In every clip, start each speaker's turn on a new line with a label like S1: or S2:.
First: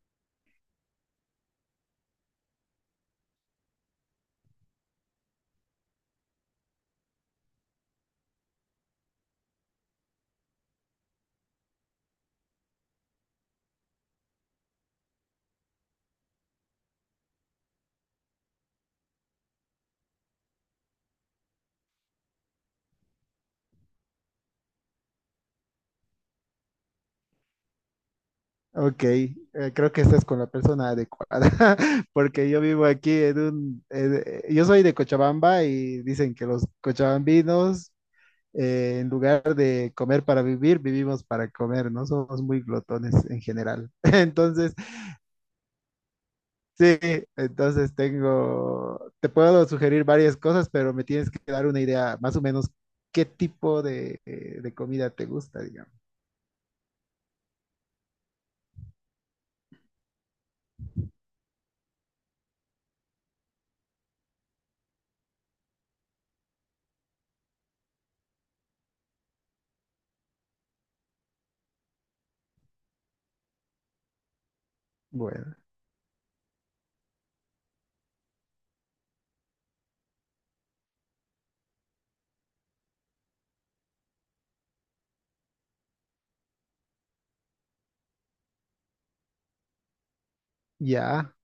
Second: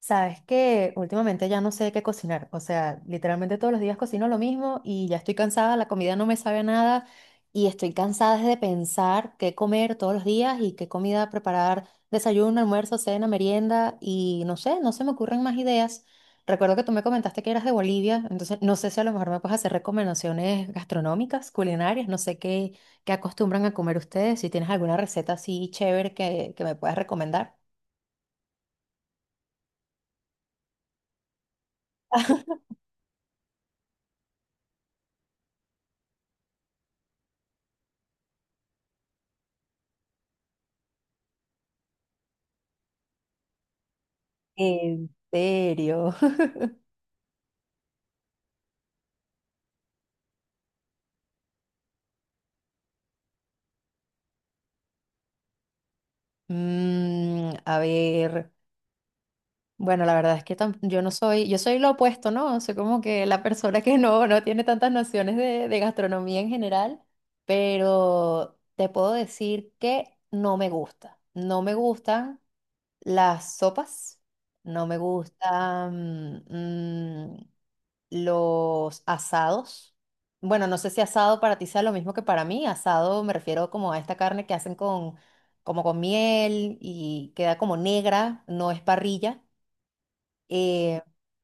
S1: Sabes que últimamente ya no sé qué cocinar, o sea, literalmente todos los días cocino lo mismo y ya estoy cansada, la comida no me sabe a nada y estoy cansada de pensar qué comer todos los días y qué comida preparar, desayuno, almuerzo, cena, merienda y no sé, no se me ocurren más ideas. Recuerdo que tú me comentaste que eras de Bolivia, entonces no sé si a lo mejor me puedes hacer recomendaciones gastronómicas, culinarias, no sé qué, acostumbran a comer ustedes, si tienes alguna receta así chévere que me puedas recomendar.
S2: Ok, creo que estás con la persona adecuada, porque yo vivo aquí en yo soy de Cochabamba y dicen que los cochabambinos, en lugar de comer para vivir, vivimos para comer, no somos muy glotones en general. Entonces,
S1: ¿En serio?
S2: sí, entonces tengo, te puedo sugerir varias cosas, pero me tienes que dar una idea más o menos qué tipo de comida te gusta, digamos.
S1: A ver, bueno, la verdad es que yo no soy, yo soy lo opuesto, ¿no? Soy como que la persona que no tiene tantas nociones de gastronomía en general, pero te puedo decir que no me gusta. No me gustan las sopas, no me
S2: Bueno,
S1: gustan, los asados. Bueno, no sé si asado para ti sea lo mismo que para mí. Asado me refiero como a esta carne que hacen como con miel y queda como negra, no es parrilla. Eh,
S2: ya.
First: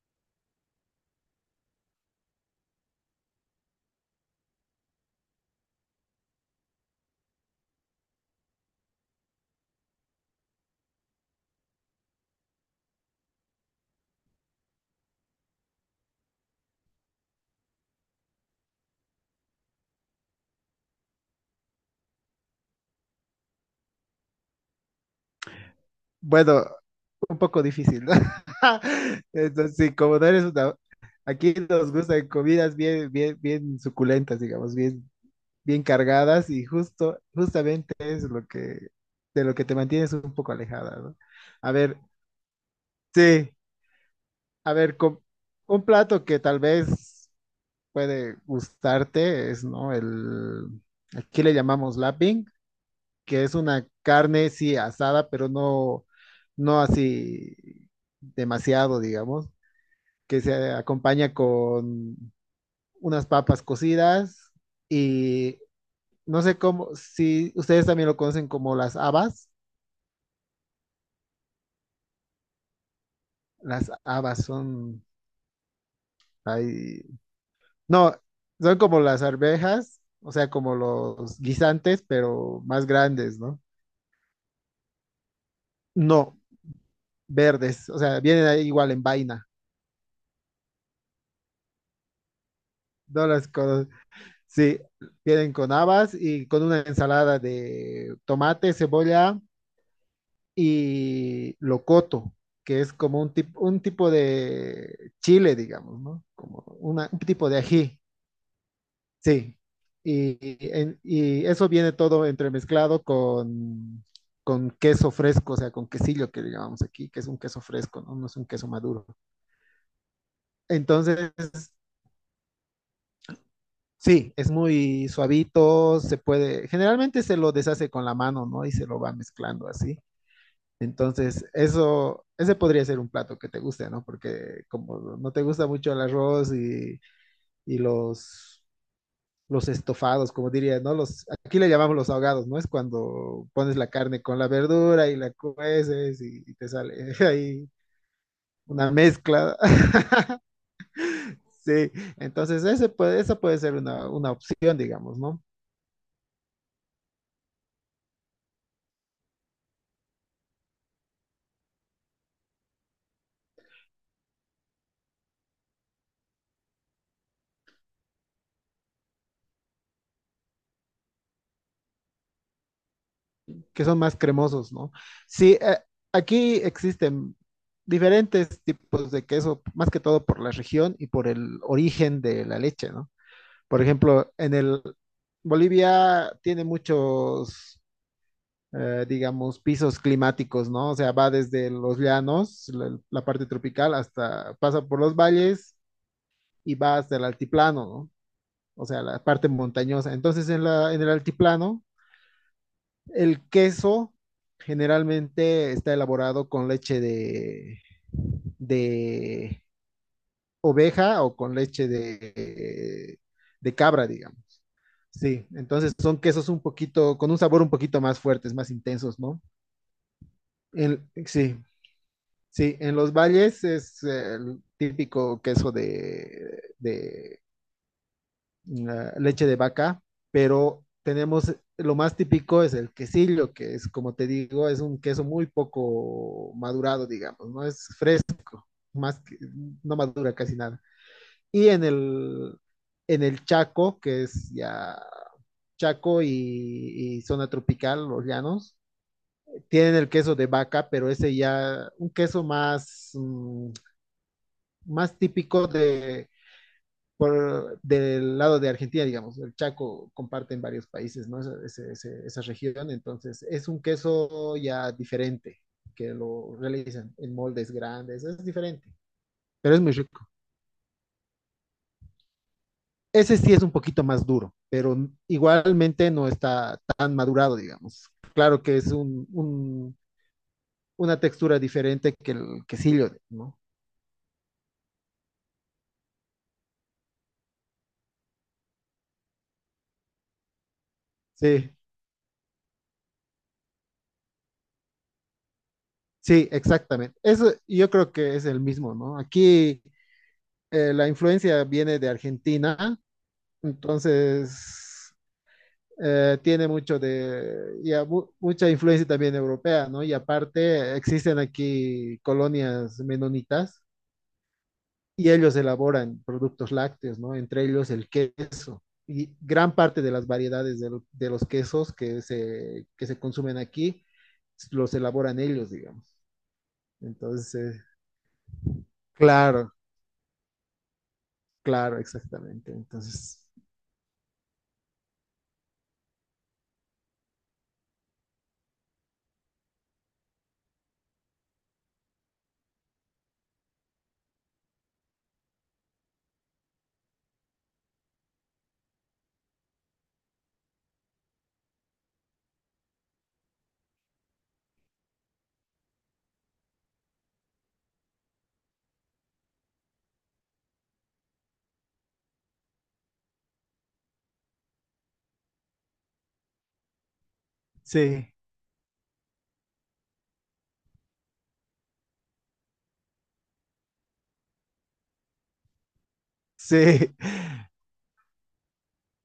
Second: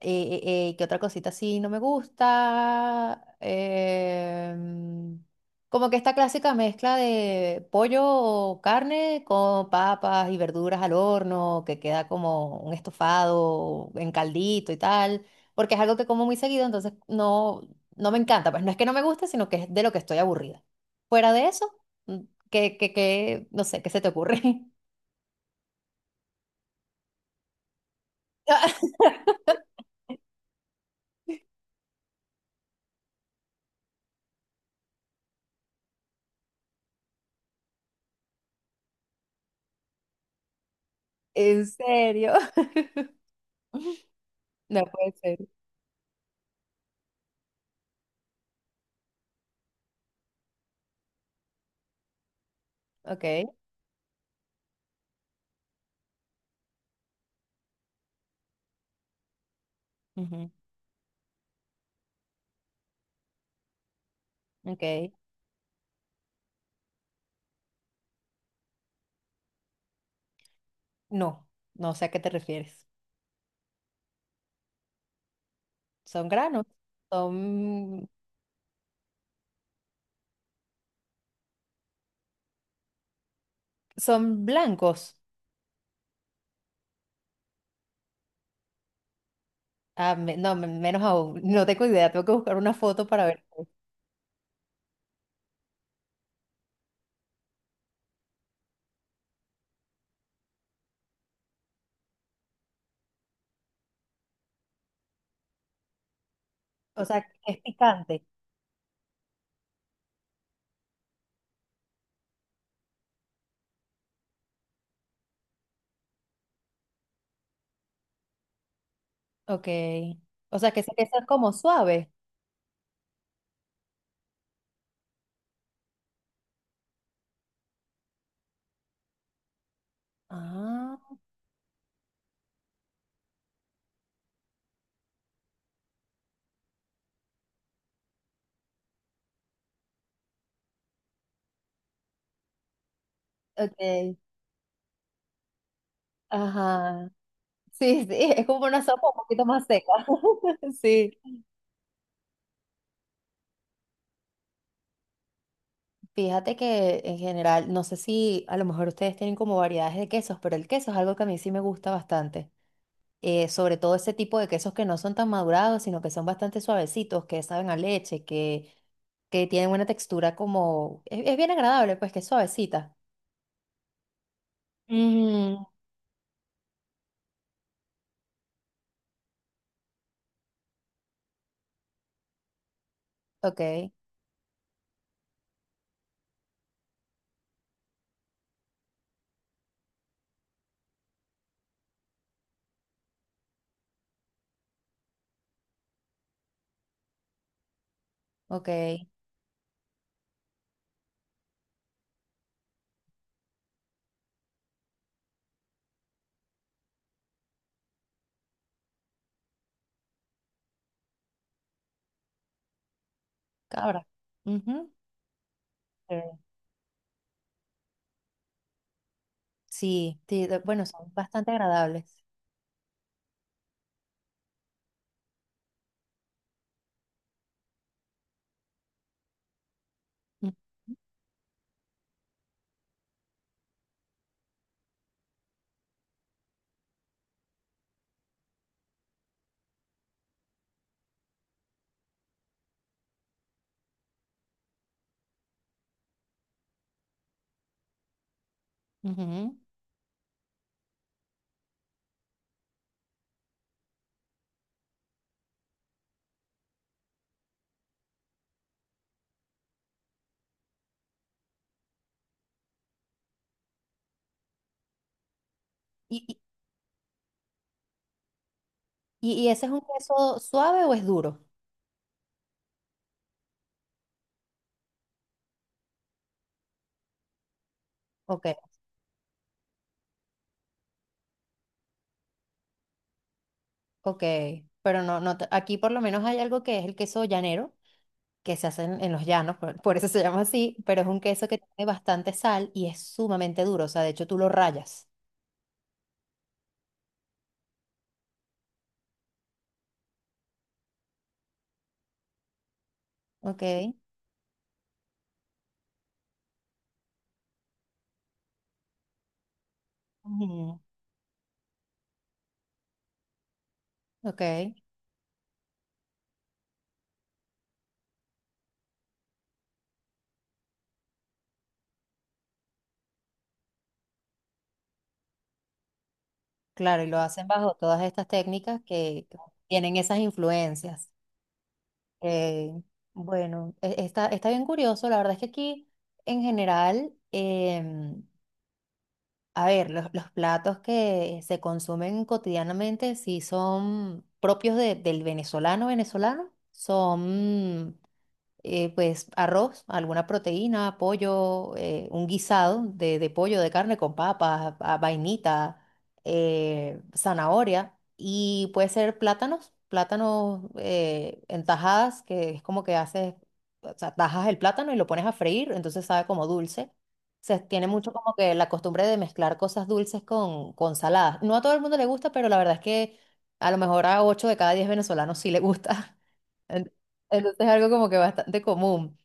S1: ¿Qué otra cosita así no me gusta? Como que esta clásica mezcla de pollo o carne con papas y verduras al horno, que queda como un estofado en caldito y tal, porque es algo que como muy seguido, entonces no, no me encanta. Pues no es que no me guste, sino que es de lo que estoy aburrida. Fuera de eso, mm, no sé, ¿qué se te ocurre?
S2: Bueno, un poco difícil, ¿no? Entonces, sí, como no eres una... Aquí nos gustan comidas bien, bien, bien suculentas, digamos, bien, bien cargadas y justo, justamente es lo que, de lo que te mantienes un poco alejada, ¿no?
S1: ¿En
S2: A ver,
S1: serio?
S2: sí, a
S1: No
S2: ver,
S1: puede ser.
S2: un plato que tal vez puede gustarte es, ¿no? El, aquí le llamamos lapping, que
S1: Ok.
S2: es una carne, sí, asada, pero no, no así demasiado, digamos que
S1: Ujú,
S2: se acompaña con unas papas cocidas
S1: ok.
S2: y no sé cómo, si ustedes también lo conocen como
S1: No, no sé a qué te refieres.
S2: las habas son,
S1: Son granos,
S2: ahí-
S1: son,
S2: no, son como las arvejas, o sea, como los guisantes, pero más grandes, ¿no?
S1: son blancos.
S2: No, verdes, o sea, vienen ahí igual en vaina,
S1: Ah, menos aún. No tengo idea, tengo que buscar una foto para
S2: no
S1: ver.
S2: las cosas, sí, vienen con habas y con una ensalada de tomate, cebolla y locoto, que es como un, un tipo de chile, digamos, ¿no? Como
S1: O
S2: un
S1: sea,
S2: tipo
S1: es
S2: de ají,
S1: picante.
S2: sí. Y, y y eso viene todo entremezclado con queso fresco, o sea, con quesillo que llamamos aquí, que es un queso fresco, ¿no? No es un queso maduro.
S1: Ok. O sea, ese queso es como
S2: Entonces,
S1: suave.
S2: sí, es muy suavito, se puede, generalmente se lo deshace con la mano, ¿no? Y se lo va mezclando así.
S1: Ah,
S2: Entonces, eso, ese podría ser un plato que te guste, ¿no? Porque como no te gusta mucho el arroz y los estofados, como diría, ¿no? Los, aquí le llamamos los ahogados, ¿no? Es cuando pones la
S1: ok.
S2: carne con la verdura y la cueces y te
S1: Ajá.
S2: sale ahí
S1: Sí, sí, es como una
S2: una
S1: sopa un poquito
S2: mezcla.
S1: más seca. Sí.
S2: Sí, entonces ese puede, esa puede ser una opción, digamos, ¿no?
S1: Fíjate que en general, no sé si a lo mejor ustedes tienen como variedades de quesos, pero el queso es algo que a mí sí me gusta bastante. Eh, sobre todo ese tipo de quesos que no son tan madurados, sino que son bastante suavecitos, que saben a leche, que tienen una textura como es bien agradable, pues que es suavecita.
S2: Que son más cremosos, ¿no? Sí,
S1: Mm,
S2: aquí existen diferentes tipos de queso, más que todo por la región y por el origen de la leche, ¿no? Por
S1: ok,
S2: ejemplo, en el Bolivia tiene muchos, digamos, pisos climáticos, ¿no? O sea, va desde los llanos, la parte tropical, hasta pasa por los valles y va hasta el altiplano, ¿no?
S1: ok,
S2: O sea, la parte montañosa. Entonces, en la, en el altiplano el queso generalmente está elaborado con leche de oveja o con leche de
S1: cabra.
S2: cabra, digamos.
S1: Ujú.
S2: Sí, entonces son
S1: Eh,
S2: quesos un poquito, con un sabor un poquito más fuertes, más intensos, ¿no?
S1: Sí, sí, bueno, son bastante
S2: Sí,
S1: agradables.
S2: sí, en los valles es el típico queso de la leche de vaca,
S1: Mm,
S2: pero tenemos lo más típico es el quesillo, que es, como te digo, es un queso muy poco madurado, digamos, no es fresco, más que- no madura casi nada. Y en el Chaco, que es ya Chaco y zona tropical, los llanos,
S1: ujú.
S2: tienen el queso de vaca, pero ese ya, un queso más, mm, más típico de por, del lado de Argentina, digamos, el Chaco comparte en varios países, ¿no? Ese, esa región, entonces es un queso ya diferente, que
S1: ¿Y,
S2: lo realizan en moldes grandes, es diferente,
S1: y ese es
S2: pero
S1: un
S2: es muy rico.
S1: queso suave o es duro?
S2: Ese sí es un poquito más duro, pero igualmente no está tan madurado, digamos.
S1: Ok,
S2: Claro que es un, una textura diferente que el quesillo, ¿no?
S1: ok, pero no, aquí por lo menos hay algo que es el queso llanero, que se hacen en los llanos, por eso se llama así, pero es un queso que
S2: Sí,
S1: tiene bastante sal y es sumamente duro, o sea, de hecho tú lo rayas,
S2: sí, exactamente. Eso yo creo que es el mismo, ¿no? Aquí la influencia viene de Argentina.
S1: ¿ok?
S2: Entonces, tiene mucho de, ya, mucha influencia también europea, ¿no? Y
S1: Ujú.
S2: aparte, existen aquí colonias menonitas
S1: Ok,
S2: y ellos elaboran productos lácteos, ¿no? Entre ellos el queso. Y gran parte de las variedades de los quesos que se consumen aquí los elaboran ellos, digamos.
S1: claro, y lo hacen bajo
S2: Entonces,
S1: todas estas técnicas que
S2: claro,
S1: tienen esas influencias.
S2: claro, exactamente.
S1: Eh,
S2: Entonces,
S1: bueno, está, está bien curioso, la verdad es que aquí en general, a ver, los platos que se consumen cotidianamente, si son propios del venezolano venezolano, son pues arroz, alguna proteína, pollo, un guisado de pollo, de carne con papas, vainita, zanahoria y puede ser plátanos, plátanos en tajadas, que es como que haces, o sea, tajas el plátano y lo pones a freír, entonces sabe como dulce. Se tiene mucho
S2: sí,
S1: como que la costumbre de mezclar cosas dulces con saladas. No a todo el mundo le gusta, pero la verdad es que a lo mejor a 8 de cada 10 venezolanos sí le gusta. En-
S2: sí,
S1: Entonces es algo como que bastante común.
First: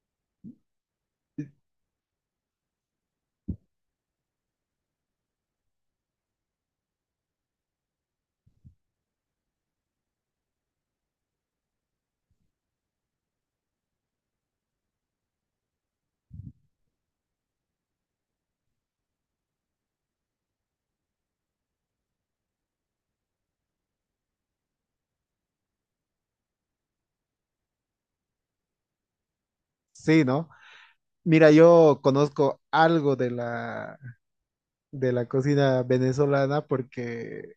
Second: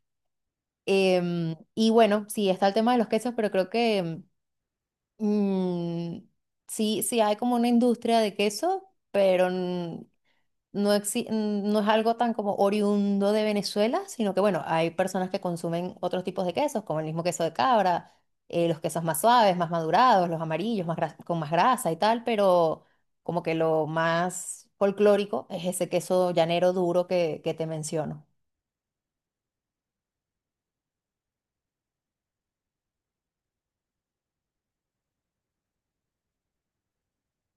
S1: Em, y bueno, sí, está el tema de los quesos, pero creo que mm, sí, sí hay como una industria de queso, pero mm, no es algo tan como oriundo de Venezuela, sino que bueno, hay personas que consumen otros tipos de quesos, como el mismo queso de cabra, los quesos más suaves, más madurados, los amarillos, con más grasa y tal, pero como que lo más folclórico es ese queso llanero duro que te menciono.
S2: sí, ¿no? Mira, yo conozco algo de la cocina venezolana porque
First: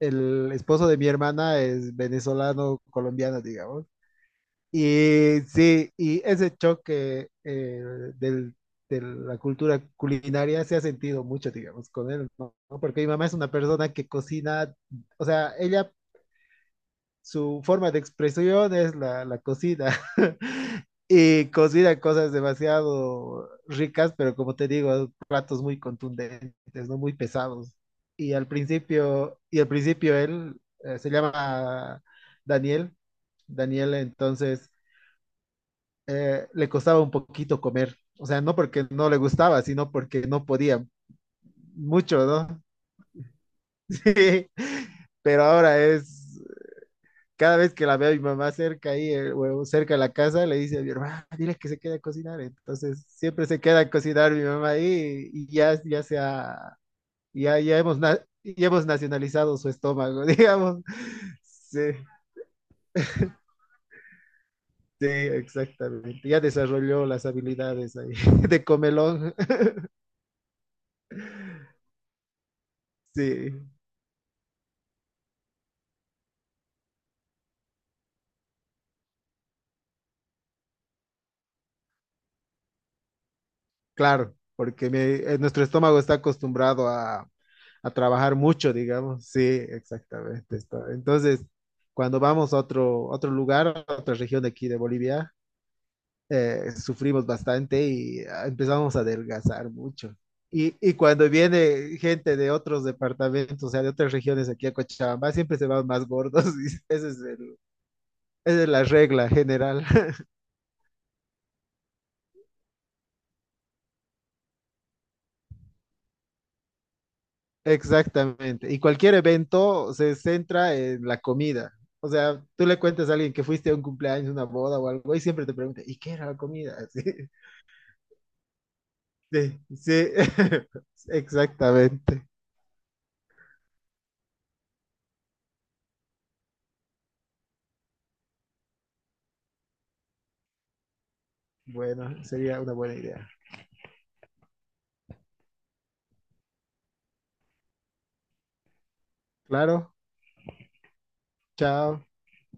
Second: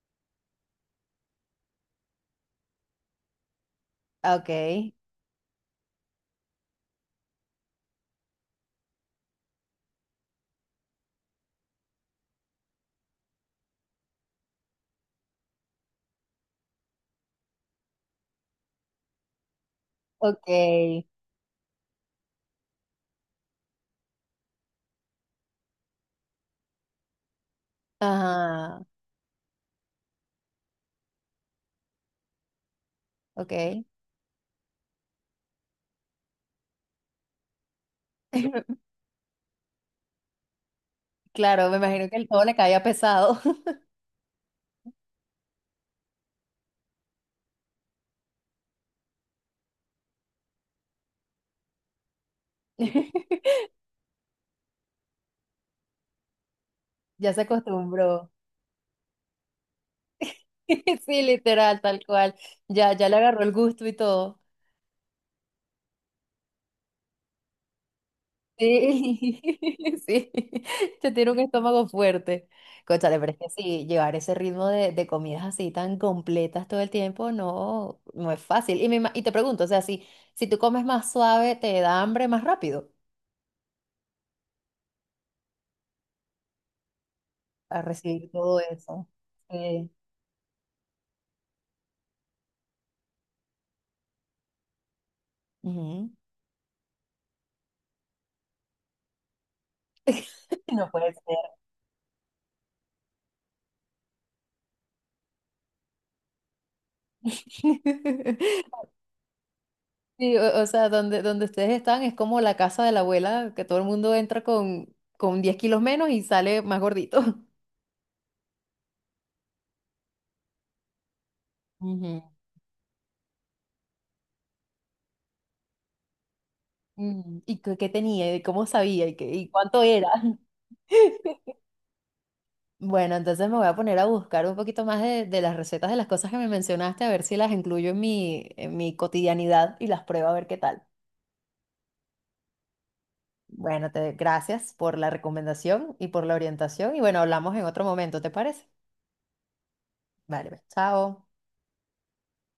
S2: el esposo de mi hermana es venezolano colombiano, digamos.
S1: Okay,
S2: Y sí, y ese choque del- de la cultura culinaria se ha sentido mucho, digamos, con él, ¿no? Porque mi mamá es una persona que cocina, o sea, ella su forma de expresión es la, la cocina.
S1: okay,
S2: Y cocina cosas demasiado ricas, pero como te digo, platos muy contundentes, ¿no? Muy pesados.
S1: ajá,
S2: Y al principio él se llama Daniel.
S1: okay.
S2: Daniel, entonces, le costaba un poquito comer. O sea, no porque no le gustaba, sino porque no podía
S1: Claro, me imagino que
S2: mucho,
S1: el todo le
S2: ¿no?
S1: caía pesado.
S2: Sí. Pero ahora es cada vez que la veo a mi mamá cerca ahí, o cerca de la casa, le dice a mi hermana, dile que se quede a cocinar. Entonces, siempre se queda a cocinar mi mamá ahí y ya, ya se ha,
S1: Ya se
S2: ya, ya hemos,
S1: acostumbró.
S2: ya hemos nacionalizado su estómago, digamos.
S1: Sí, literal,
S2: Sí,
S1: tal cual. Ya, ya le agarró el gusto y todo.
S2: sí, exactamente. Ya desarrolló las habilidades ahí de comelón.
S1: Sí, sí. Ya tiene un estómago fuerte. Cónchale, pero es que
S2: Sí.
S1: sí, llevar ese ritmo de comidas así tan completas todo el tiempo no, no es fácil. Y, y te pregunto, o sea, si, si tú comes más suave, ¿te da hambre más rápido
S2: Claro, porque nuestro estómago está acostumbrado
S1: a
S2: a
S1: recibir
S2: trabajar
S1: todo
S2: mucho,
S1: eso?
S2: digamos. Sí,
S1: Sí.
S2: exactamente. Está. Entonces, cuando vamos a otro, otro lugar, a otra región de aquí de Bolivia,
S1: Ujú.
S2: sufrimos bastante y ah, empezamos a adelgazar mucho.
S1: No
S2: Y
S1: puede ser.
S2: cuando viene gente de otros departamentos, o sea, de otras regiones aquí a Cochabamba, siempre se van más gordos. Y esa es esa es la regla general.
S1: Sí, o sea, donde, donde ustedes están es como la casa de la abuela, que todo el mundo entra con 10 kilos menos y sale más gordito.
S2: Exactamente. Y cualquier evento se centra en la comida. O
S1: Ujú.
S2: sea, tú le cuentas a alguien que fuiste a un cumpleaños, una boda o algo, y siempre te pregunta, ¿y qué era la comida?
S1: Mm, ¿y qué, qué tenía? ¿Y cómo sabía? ¿Y,
S2: Sí,
S1: y
S2: sí,
S1: cuánto era?
S2: sí.
S1: Era.
S2: Exactamente.
S1: Bueno, entonces me voy a poner a buscar un poquito más de las recetas de las cosas que me mencionaste, a ver si las incluyo en mi cotidianidad y las pruebo a ver qué tal.
S2: Bueno, sería una buena idea.
S1: Bueno, te, gracias por la recomendación y por la orientación. Y bueno, hablamos en otro momento, ¿te parece?
S2: Claro,
S1: Vale, pues, chao.
S2: chao.